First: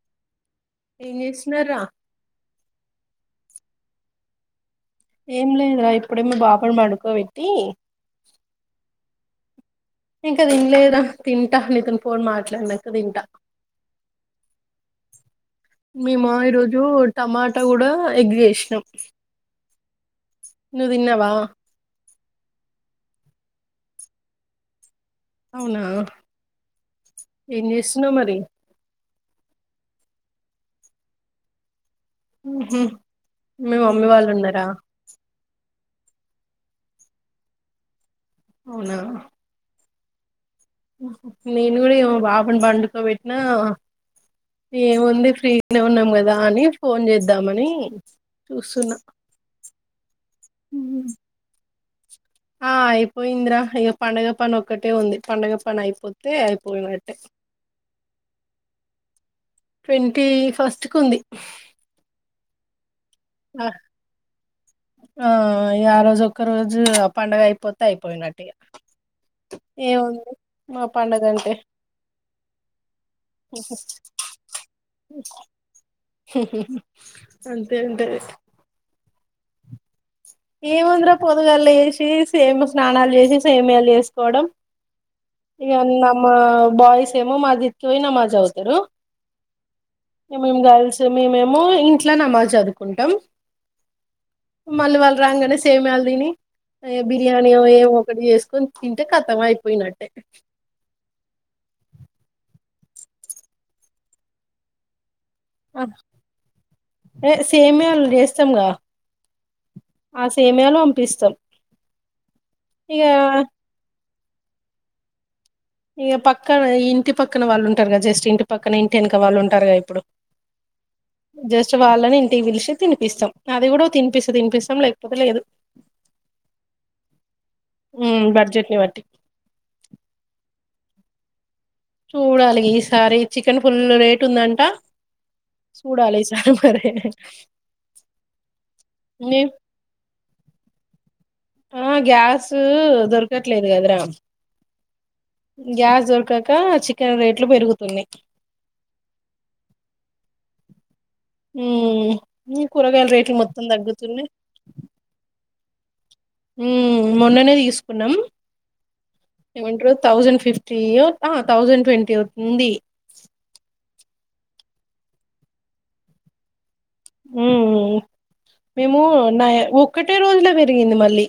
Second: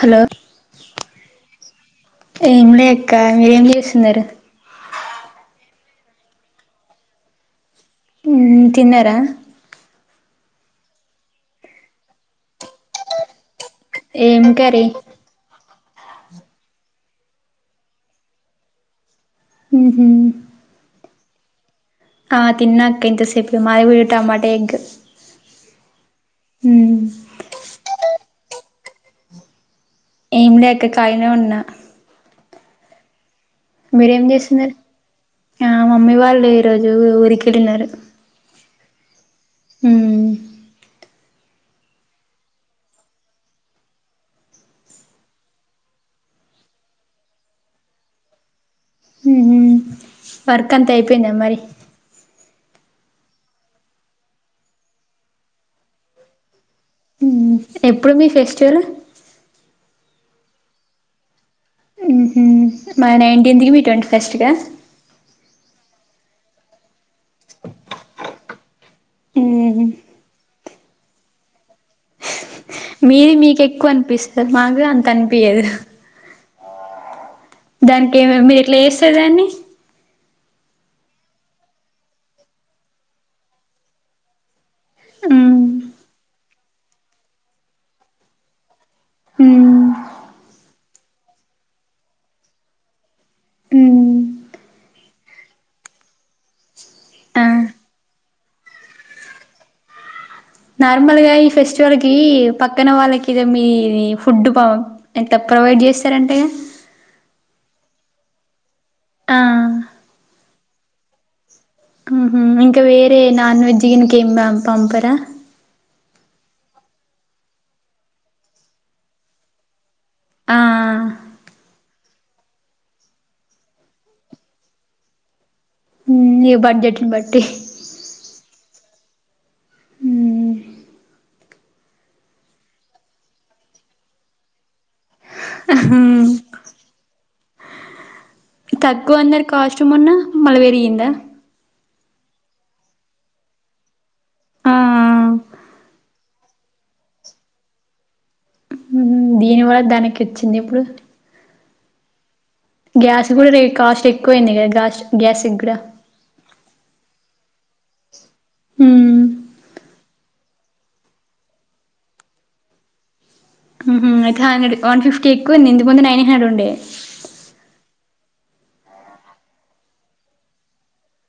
Hello నేను చేసినా రా కా మీరేం చేస్తున్నారు ఏం లేదురా ఇప్పుడే మ బాబుని పడుకోబెట్టి తిన్నారా ఇంక తినలేదా తింటా నితన్ పోన్ మాట్లాడినాక తింటా ఏం కర్రీ మేము ఈరోజు టమాటా కూడా ఎగ్ చేసినాం ఉహు ఆ ఆ తిన్నాక ఇంతసేపు మాది గుడి టమాట ఎగ్ అవునా మ్మ్ ఏం చేస్తున్నావు మరి ఏం లేక కాలీనే ఉన్నా ఉహు మీ మమ్మీ మీరేం వాళ్ళు ఉన్నారా చేస్తున్నారు ఆ మమ్మీ వాళ్ళె ఈరోజు ఊరికి ఎళ్ళినారు అవునా మ్ నేన్ గుడా ఇగమ బాబుని పండుకోబెట్టినా ఏముంది ఫ్రీనే ఉన్నాం కదా అని ఫోన్ చేద్దామని చూ మ్ హ్ వర్క్ అంతా ఉహు. అయిపోయిందా మరి ఆ అయిపోయింద్ర ఇగ పండుగ పని ఒక్కటే ఉంది పండుగ పని అయిపోతే అయిపోయినట్టే ఎప్పుడు మీ ఫెస్టివల్ ట్వంటీ ఫస్ట్ కుంది మ్ హ్ మా నైన్ంటీన్కి మీద్ ట్వంటీ ఫస్ట్గా ఇగ ఆ రోజు ఒక్క రోజు పండుగ అయిపోతే అయిపోయినట్టు ఇగ మ్మ్ ఏముంది మా పడుగ అంటే మీది మీక్ ఎక్కువ అనిపిస్త మాకు అంత అనిపయదు అంతే దానికి ఉంటది ఏం మీర్ ఎట్లా దాన్ని ఏముంద్ర పొదుగళ్ళ లేసి సేమ్ స్నానాలు చేసి సేమయాలు చేసుకోవడం ఉమ్ ఇగ బాయిస్ ఏమొ మాదికియి న మాజవుతరు ఉమ్ ఏమే గల్స్ మేమేమో ఇంట్ల నమాజ్ చదువ్కుంటం ఉమ్ రాంగనే సేమ్యాల్ తిని ఆ బిర్యానీ ఏమో ఒకటి చేసుకొని తింటే కతం అయిపోయినట్టే నార్మల్ గా ఈ ఫెస్టివల్ కీ పక్కన వాళ్ళకి ఇద మీది ఫుడ్ బాగుం ఎంత ప్రొవైడ్ చేస్తారంటగ సేమ్యాళ్ళు చేస్తాంగ ఆ సేమయాలో పంపిస్తాం ఇంకా ఇక వేరే నాన్ వెెజీ ఎం పంపరా ఇక పక్కన ఇంటి పక్కన వాళ్ళు ఉంటార్ కద జస్ట్ ఇంటి పక్కన ఇంటి ఎనక వాళ్ళు ఉంటారుగా ఇప్పుడు ఆ జష్ వాళ్ళని ఇంటికి పిలిషి తినిపిస్తం అది కూడా తినిపిస్తే తినిపిస్తాం లేకపోతే లేదు ఇ బడ్ జట్ని బట్టి వట్టి ఉమ్ చూడాలి ఈసారి చికెన్ పుల్ల్ రేటు ఉందంట ఉహు సూడాల్ ఇస రే తగ్కువ అన్నారు కాస్టమ్ ఉన్నా మలవేరింద ఆ గ్యాస్ దొరకట్లేదు కదరా ఆ గ్యాస్ దొరకక చికెన్ రేట్లు పెరుగుతున్నాయి ఉమ్ దీని వల్ల దానికి వచ్చింది ఇప్పుడు హ్మ్ గ్యాస్ కూడా రే కాస్ట్ ఎక్కువయింది కదాస్ట్ గ్యాస్ బ్రె ఉ మొన్ననే తీసుకున్నాం ఇంట్లో తౌసండ్ ఫిఫ్ థౌజండ్ ట్వంటీ అవుతుంది ఉ హు అయితే హండ్రడ్ వన్ ఫిఫ్టీ ఎక్కు ఉంది ఇకు ముందు నైన్ హండ్రెడ్ ఉండే హ్మ్ మేము న ఒక్కటే రోజుల పెరిగింది మళ్ళీ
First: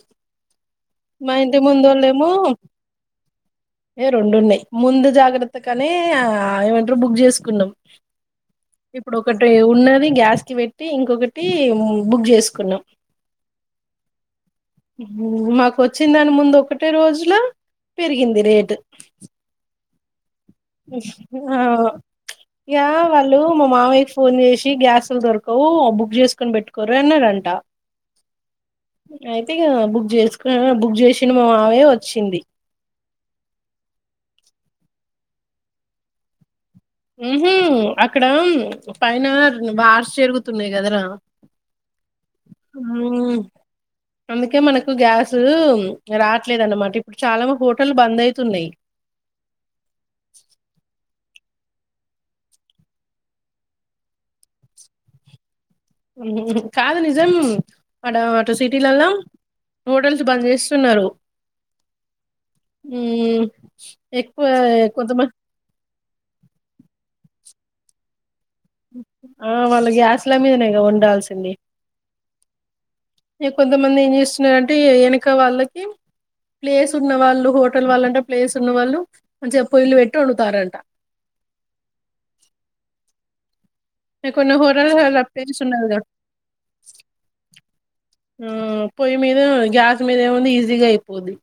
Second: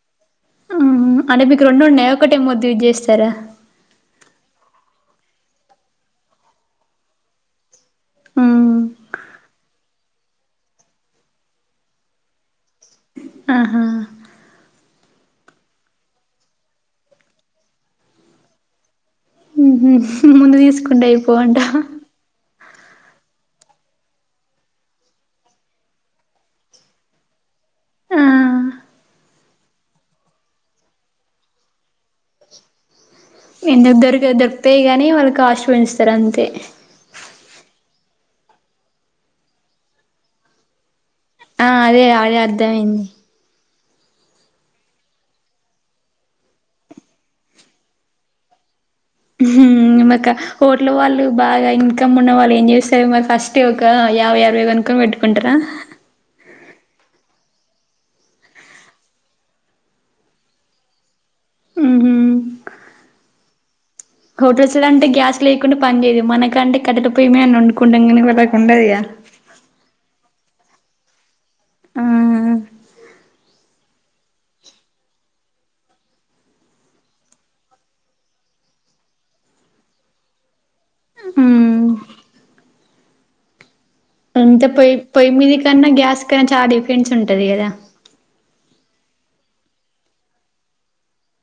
ఉ మా అంటే ఇంటి మీకు రెండుటయ ముందోళ్ళేమో ఒకటే ముద్దు చేస్తారా రెండున్నాయి ముందు జాగ్రత్తగానే ఏమంటారు బుక్ చేసుకున్నాం ఇప్పుడు ఒకటి ఉన్నది గ్యాస్ కి పెట్టి ఇంకొకటి బుక్ చేసుకున్నాం ఆహా వచ్చిన దాని ముందు ఒకటే రోజులా పెరిగింది రేటు హ్మ్ ముందు తీసుకుంట అయిపోవంట ఇక వాళ్ళు మా మావయ్యకి ఫోన్ చేసి గ్యాస్లు దొరకవు బుక్ చేసుకొని పెట్టుకోరు అన్నారంట ఆ అయితే ఇక బుక్ చేసుకు బుక్ చేసిన మా మావయ్య వచ్చింది ఎందుకు దొరిక దొరుకుతాయి గానీ వాళ్ళు కా ఆస్ట్ పెంచుస్తారు అంతే ఉహు అక్కడ పైన వార్స్ జరుగుతున్నాయి కదరా ఆ అదే అదే అర్థమయింది అందుకే మనకు గ్యాస్ రావట్లేదన్నమాట ఇప్పుడు చాలా హోటల్ బంద్ అయితున్నాయి హ్మ్ మకా హోటలు వాళ్ళు బాగా ఇన్కమ్ ఉన్న వాళ్ళు ఏం చేస్తారు మరి ఫస్ట్ ఒక యాభై అరవై కనుకొని పెట్టుకుంటార కాదు నిజం అటు అటు సిటీలలా హోటల్స్ బంద్ చేస్తున్నారు ఉహు హ్మ్ ఎక్కువ కొదమ పనిదు మనకంటే కట్ట ప పోయ్యమ అని అండుకుంటనిళ్ ఆ వాళ్ళ గ్యాస్ ఇట్ల మీదనే ఉండాల్సింది ఆ ఏ కొంతమంది ఎం చెస్ ంటే వెనక వాళ్ళకి ప్లేస్ ఉన్న వాళ్ళు హోటల్ వాళ్ళంటే ప్లేస్ ఉన్న వాళ్ళు మంచిగా పొయలు పెట్టి వండుతారంట కొన్ని అంటే హోటల్ పోయి అలా పోయి మీది ప్లేస్ కన్నా ఉండదుగా గ్యాస్ కన్నా చాలా డిఫెంట్స్ ఉంటది కదా ఆ పొయ్యి మీద గ్యాస్ మీద ఏముంది ఈజీగా అయిపోద్ది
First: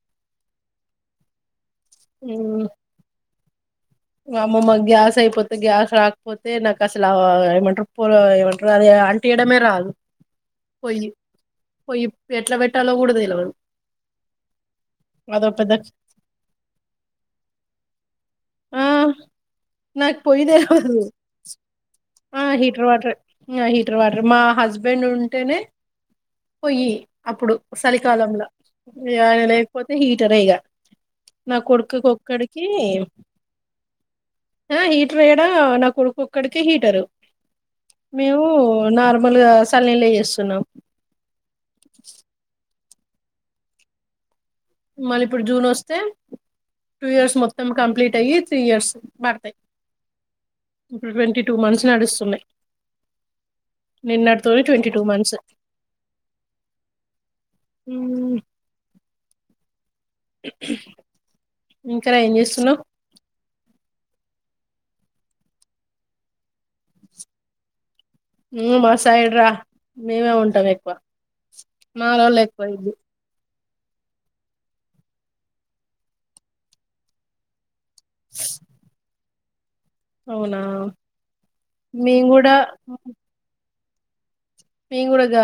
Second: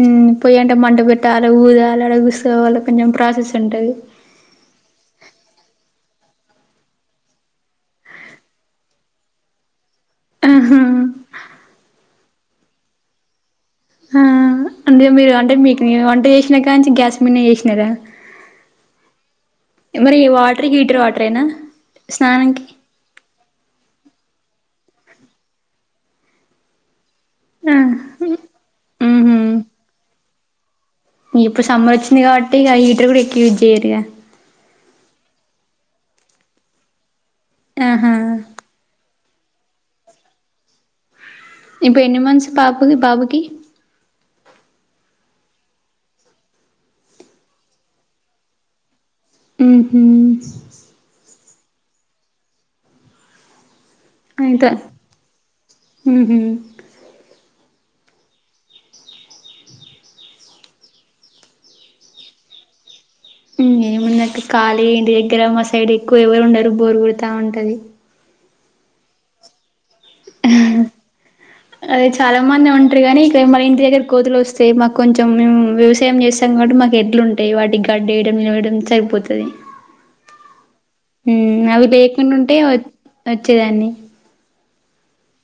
హ్మ్ పోయి అంట మంట పెట్టాల ఊద అగు వాళ్ళెం ప్రాస ఉంటది మాకు మా గ్యాస్ అయిపోతే గ్యాస్ రాకపోతే నాకు అసలు ఏమంటారు పొయ్యి ఏమంటారు అది అంటియడమే రాదు ఆహా పోయి పోయి ఎట్లా పెట్టాలో కూడా తెలవదు ఆ అంటే మీరు అదో అంటే పెద్ద మీకు వంట చేసినా కానుంచి గ్యాస్ మీదనే చేసినారా ఆ నాకు మరి పోయి వాటర్ తెలవదు హీటర్ వాటరేనా ఆ స్నానంకి హీటర్ వాటర్ ఆ హీటర్ వాటర్ మా హస్బెండ్ హస్బెండ్ ఉంటేనే పోయి అప్పుడు ఆ చలికాలంంలో ఉహు ఆయన లేకపోతే ఈ తెరయగా [unintelligible] ఇప్పుడు సమ్మర్ వచ్చింది కాబట్టి ఇక హీటర్ కూడా ఎక్కి తేరుగా ఆ హీటర్ యాడ నా కొడుకు ఒక్కడికి హీటరు ఆహా మేవు నార్ మలుగా చల్నిలే చేస్తున్నాం ఇప్పు ఎన్ని మనసు పాప బది బాబుకి మళ ఇప్పుడు జూన్ వస్తే టూ ఇయర్స్ మొత్తం కంప్లీట్ అయి త్రీ ఇయర్స్ పడతాయి హ్మ్మ్ ఇప్పుడు ట్వంటీ టూ మంత్స్ నడుస్తున్నాయి నిన్నడుతోటి అయితే ట్వంటీ టూ మంత్స్ ఉహు హమ్ ఇంకా రా ఏం చేస్తున్నావు్ ఏమున్నట్టు ఖాళీ ఇంటి దగ్గర మా సైడ్ ఎక్కువ ఎవరు ఉండరు బోరు కొడతా ఉంటది నువ్వు మా సైడ్ రా మేమే ఉంటాం ఎక్కువ అదే చాలా మాలోళ్ళు ఎక్కువ మంది ఇది ఉంటారు కానీ ఇక మరిీ ఇ దగ్గర కోతులు వస్తే మాకు కొంచెం వ్యవసాయం చేస్తా కాబటి మాకు ఎడ్లు ఉంటాయి వాటికి కడ్ేయడం నిలవడం సరిపోతుంది అవునా అరే [unintelligible] హ్మ్మ్ అవి మేము లేయకుండా కూడా ఉంటే వచ్చేదాన్ని అ [inaudible] మేము కూడా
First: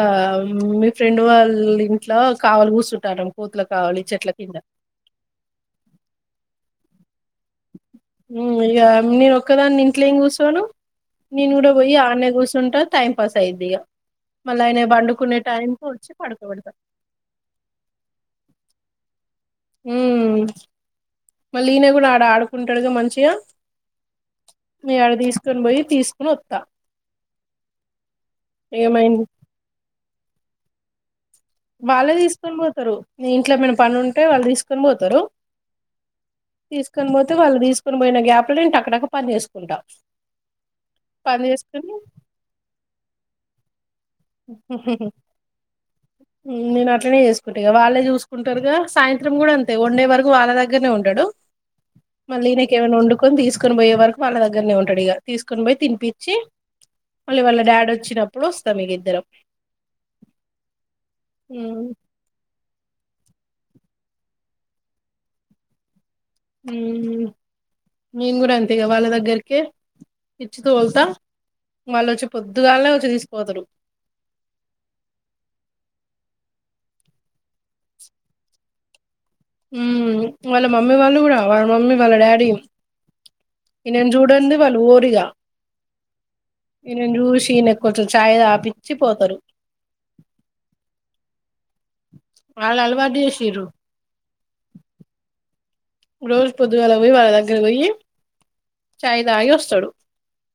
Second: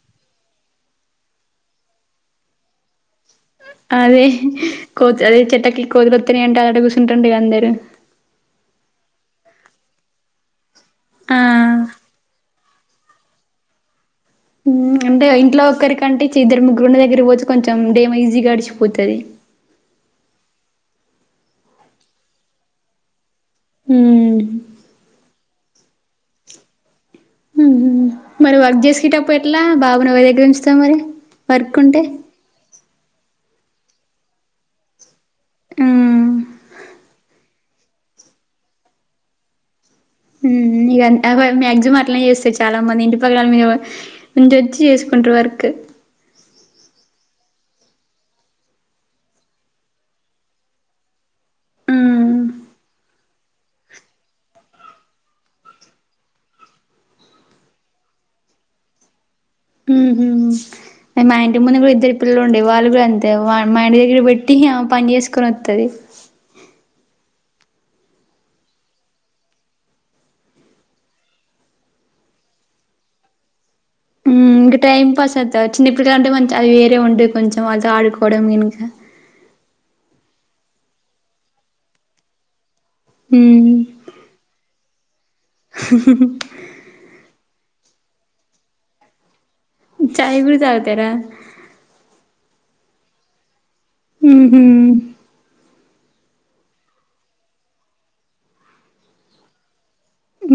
మీ ఫ్రెండ్ వాళ్ళ ఇంట్లో కావలు కూర్చుంటారు అదే కోతు అదే చెటకి కోతుబతని అంట [inaudible] [unintelligible] ఉ ఇగ అన్ని ఒకదాన్ని ఇంట్లో ఏం కూర్చోను ఆ నేను కూడా పోయాన్నే కూర్చుంటా ఉంటా టైమ్ పాస్ అయిద్దిక అంట ఇంట్ ఒ ఒకరికంటే ఇద్దరు పడుకోబెడతా ముగ్గురుండ దగ్గర పోచ్చి కొంచెం డేమో ఈజీ గడిచు పోతది ఉ మళ్ళీ ఈయన కూడా ఆడ ఆడుకుంటాడుగా మంచిగా ఉ నేను పోయి తీసుకుని వత్తా మరి వర్క్ ఇగ మా ఇన్ చేసుకేటప్పుడు ఎట్లా బాబు నీ ఎవరి దగ్గర ఉంచు చ్చా మరి వర్క్ ఉంటే వాళ్ళే తీసుకొని పోతారు ఇంట్లో మన పని ఉంటే వాళ్ళు తీసుకొని పోతారు హ్మ్ తీసుకొని పోతే వాళ్ళు తీసుకు కొని పోయిన గ్యాప్లు టక టక పని చేసుకుంటా ఇ అ పని చేసుకుని మ్యాక్సిమం అట్లానే చేస్తాారు చాలా మంది ఇంటి మళ్ళ దాని మీద ఇంటోచ్చి చేసుకుంటా వర్క్ నేను అట్లనే చేసుకుంటా వాళ్ళే చూసుకుంటారుగా సాయంత్రం కూడా అంతే వన్ండే వరకు వాళ్ళ దగ్గరనే ఉంటాడు హ్మ్ మళ్ళ ఈయనికి వండు కుని తీసుకొని పోయే వరకు వాళ్ళ దగ్గరనే ఉంటాడు ఇక తీసుకొని పోయి తినిించి మళ్ళీ వాళ్ళ డాడీ వచ్చినప్పుడు వస్తాం ఇ రు మా అంటి ముందు కూడా ఇద్దరు పిల్లలు ఉండ వాళ్ళు అంతే మా ఇంటి దగ్గర పెట్టి పని చేసుకొని వస్తది నేను కూడా ఎంతేగా వాళ్ళ దగ్గరికే ఇచ్చి తోలుతా వాళ్ళు వచ్చి పొద్దుగానే వచ్చి తీసుకోతారు ఇంకా టైం పాస్ అవుత చిన్నప్పటిక అంటే మంచి అది వేరే ఉంటది కొంచెం ఆడుకోవడం వెనుక ఉ వాళ్ళ మమ్మీ వాళ్ళు కూడా వాళ్ళ మమ్మీ వాళ్ళ డాడీ మ్మ్ ఇనం చూడంది వలు వోరు ఇగ ఈయనని చూసి ఈయన కొంచెం చాయ తాపించి పోతారు చాయ గుడు తాగుతార వాళ్లు అలవాటు చేసిరు ఉహు రోజు పొద్దుగాల పోయి వాళ్ళ దగ్గర పోయి చాయ్ తాగి వస్తాడు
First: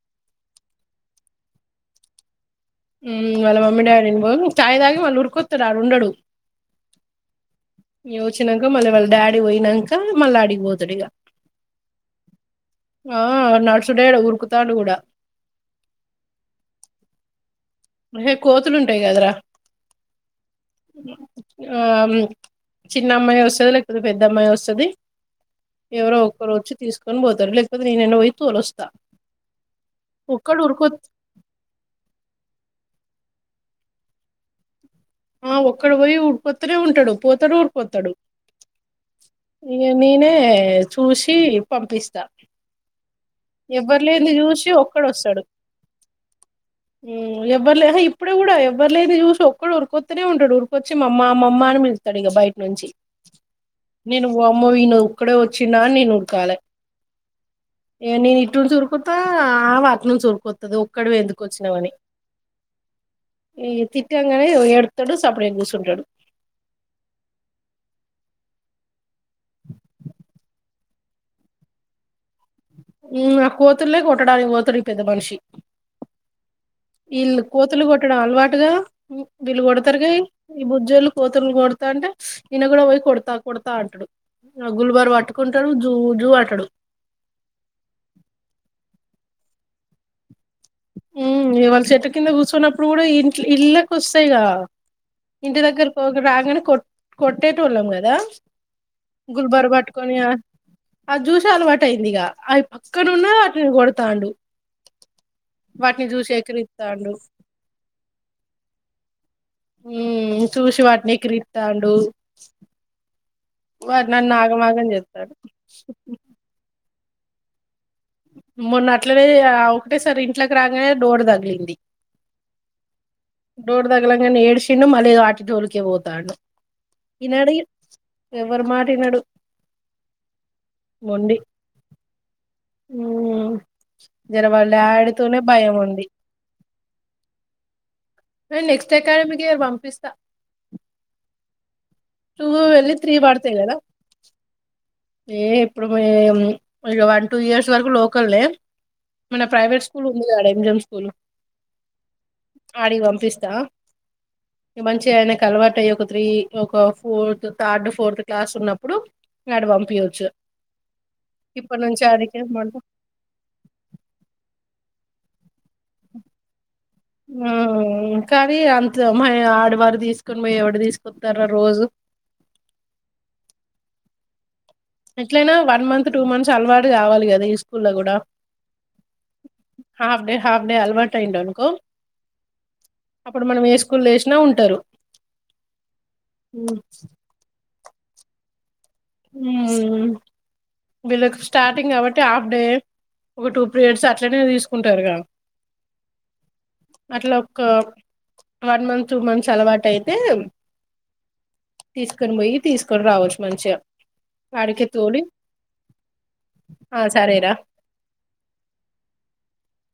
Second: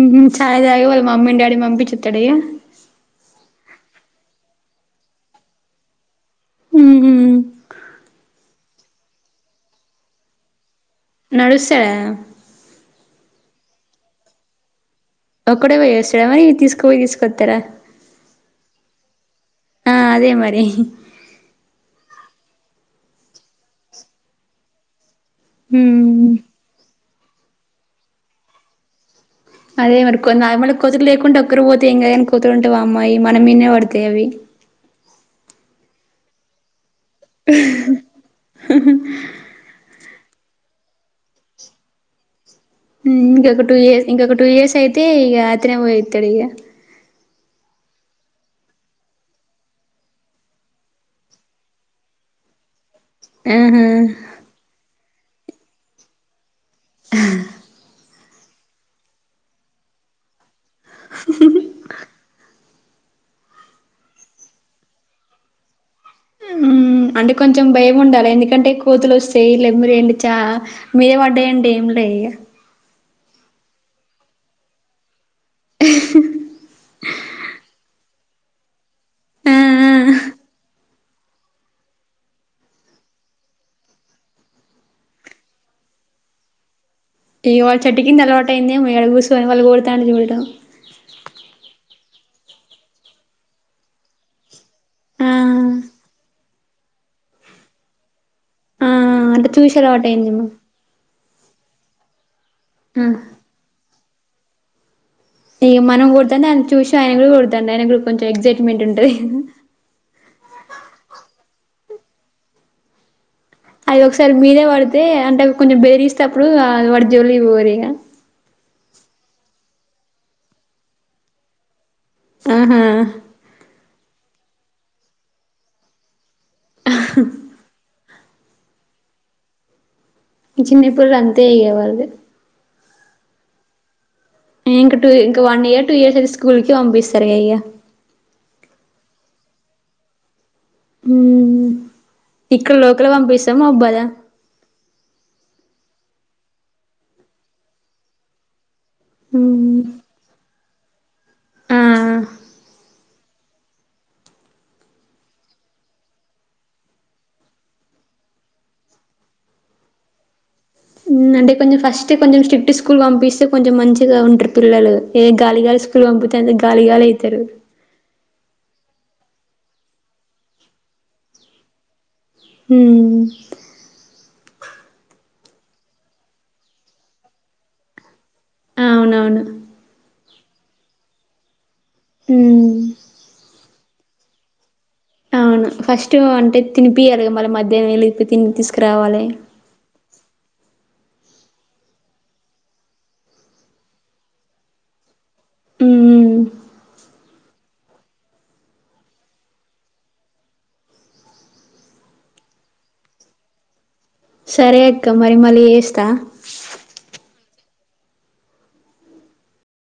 ఉహు చాయదాయి వాళ్ళ మమ్మీ డాడీ మమ్మీ నీ పంపించేత్తాడా ఇగ చాయి తాగి మళ్ళ ఉరుకొత్తాడు ఆడ ఉండడు ఉహు ఈ యోచ్చినాక మళ్ళీ వాళ్ళ డాడి పోయినాక మళ్ళ అడికి పోతు నడుస్తాడా నడుసేడు ఊరుకుతాడు కూడా ఒక్కడే పోయేస్తాడ మరి తీసుకుపోయి తీసుకొస్తారా [unintelligible] కోతులు ఉంటాయి కదరా ఆ అదే మరి ఆమ్ చిన్న అమ్మాయి వస్తది లేకపోతే పెద్ద అమ్మాయి వస్తది ఎవరో మ్మ్ ఒకరు వచ్చి తీసుకు కన్ పోతారు లేకపోతే నేనైనా పోయి తోలొస్తా అదే మరి కొన్ని ఒక్కడు నార్మల్ ఉరుకొ కోతలు లేకుంటడా ఒక్కరు పోతే ఏంకాదు కాని కోతులుంటే వా అమ్మాయి మన మీన్నే బడతాయి అవి ఆ ఒక్కడ పోయి ఉరుకొత్తనే ఉం టాడు పోతాడు ఊరికొత్తాడు ఇగ నేనే చూసి పంపిస్తా ఇంకొక టూ ఎవ్వరు ఇయర్స్ లేంది ఇంకొక టూ చూసి ఇయర్స్ అయితే ఇగ ఒక్కడొస్తాడు అతనే పోయెత్తాడు ఇగ ఇప్పుడు కూడా ఎవ్వరు లేన్ది చూసి ఒక్కడు ఉరికొత్తనే ఉంటాడు ఉరికొచ్చి మమ్మ మమ్మ అని పిలుత్తాడు ఇక బయట్‌నుంచి ఆహా నేను వామ్మో వీన్‌ నోర్‌ అక్కడే వచ్చిండ్డా నేను ఉరకాలే ఇగ నేను ఇటు నుంచి ఉరుకుతా ఆవ్ అట్నుం చి ఉరుకుత్ ఒక్కడవే ఎందుకొచ్చినావని ఈ తిట్టంగనే ఎడుత్తాడు సపరేట్ కూసుంటడు అంటే కొంచెం భయం ఉండాలి ఎందుకంటే కోతులు వొస్తు [inaudible] [unintelligible] ఇగ ఆ కోతుల్లే కొట్టడానికి పోతుడు ఈ పెద్ద మనిషి వీల్‌ కోతులు కొట్టడం అలవాటుగా ఆ వీళ్ళు ఆ. కొడతారు కా ఈ బుజ్జోలు కోతులు కొడతా ఉంటే ఈయన కూడా పోయి కొడతా కొడతా అంటాడు గుల్బరు పట్టుకుంటాడు జూ జూ అట్టడు ఇగ వాళ్ళ చెట్టు కింద అలవాటయిందేమో [unintelligible] హ్మ్ ఇవాళ చెట్టు కింద కూర్చున్నప్పుడు కూడా ఇ ఇళ్ళకి వస్తాయిగా ఆ. ఇంటి దగ్గర రాగానే కొట్ కొట్టేటోళ్ళం కదా ఆ అంటే గుల్బర్ చూసి పట్కొని అలవాటయిందేమో. ఆ జూస్ అలవాటు అయింది ఇగ అవి ఆ. పక్కన ఉన్న వాటిని కొడతాడు ఇక మనం కొట్తనే ఆయన చూసి ఎక్కిరిత్తాండు ఆయన కూడా కొట్తాండు ఆయన కూడా కొంచెం ఎగ్సైట్మెంట్ ఉంటయ్ ఉమ్ చూసి వాటిని ఎక్కిరిత్తాండు. అది వాడు ఒకసారి నన్ను మీదే ఆగమాగం బడితే చేస్తాడు అంటే కొంచెం బెదిస్తే అప్పుడు అ పడి జోలికి బోరింక మొన్న అట్లనే ఒకటే సారీ ఇంట్లోకి రాగానే డోర్ తగిలింది ఆహా డోర్దగ్లంగా ఏడ్సిండున మల్లి వాటి జాలికే బోతాండు ఈ [unintelligible] ఎవర్రు మాటినడు ఈ చిన్నప్పుల్లు అంతే ఇగ వాళ్ళది ఉమ్ జర వాళ్ళ ఇంక టూ డాడీతోనే ఇంకా వన్ భయం ఇయర్ టూ ఉంది ఇయర్స్ అయితే స్కూల్ కి పంపిస్తారు గా ఇగ నెక్స్ట్ అకాడమికే పంపిస్తా మ్మ్ టూ ఇక్కడ వెళ్ళి లోకల త్రీ పడతాయి పంపిస్తాము కదా అబ్బాదా ఏ ఇప్పుడు మేం వన్ టూ ఇయర్స్ వరకు లోకల్నే మన మ్మ్ ప్రైవేట్ స్కూల్ ఉంది కద ఆడ ఎం జమ్ స్కూల్ ఆ ఆడికి పంపిస్తా మంచిగా ఆయనకి అలవాటు అయి ఒక త్రీ ఒక ఫోర్ థర్డ్ ఫోర్త్ క్లాస్ ఉన్నప్పుడు ఇంకాడ పం పీయొచ్చు మ్మ్ అంటే కొంచెం ఫస్టే కొంచెం స్ట్రిక్ట్ స్కూల్కి పంపిస్తే కొంచెం మంచిగా ఉంట్రు పిల్లలు ఏ గాలిగస్ స్కూల్ పంపుతే అంత గాలి గాలి అయితరు ఆ కానీ అంత ఆడవాడు తీసుకని పోయి ఎవడు తీసుకొతారా రోజు హ్మ్ ఎట్లయినా వన్ మంత్ టూ మంత్స్ అలవాటు కావాలి కదా ఈ స్కూల్ లో కూడా అవునవును హాఫ్ డే హాఫ్ డ అలవాటయిందనుకో మ్మ్ అప్పుడు మనం ఏ స్కు లేేసినా ఉంటారు అవును ఫస్ట్ అంటే తినిపియాలగా మళ్ళ మధ్ ధ్యామెల్లి ఇప్ తినిపిస్ హ్మ్ వీళ్ళకి స్టార్టింగ్ కాబట్టి హాఫ్ డే ఒక టూ పీరియడ్స్ అట్లనే తీసుకుంటారు గా మ్మ్ అట్లా ఒక వన్ మంత్ టూ మంత్స్ అలవాటు అయితే తీసుకొని పోయి తీసుకొని రావచ్చు మంచిగా సరే ఆడికి అక్క తోలి మరి మళ్ళీ చేస్తా ఆ సరేరా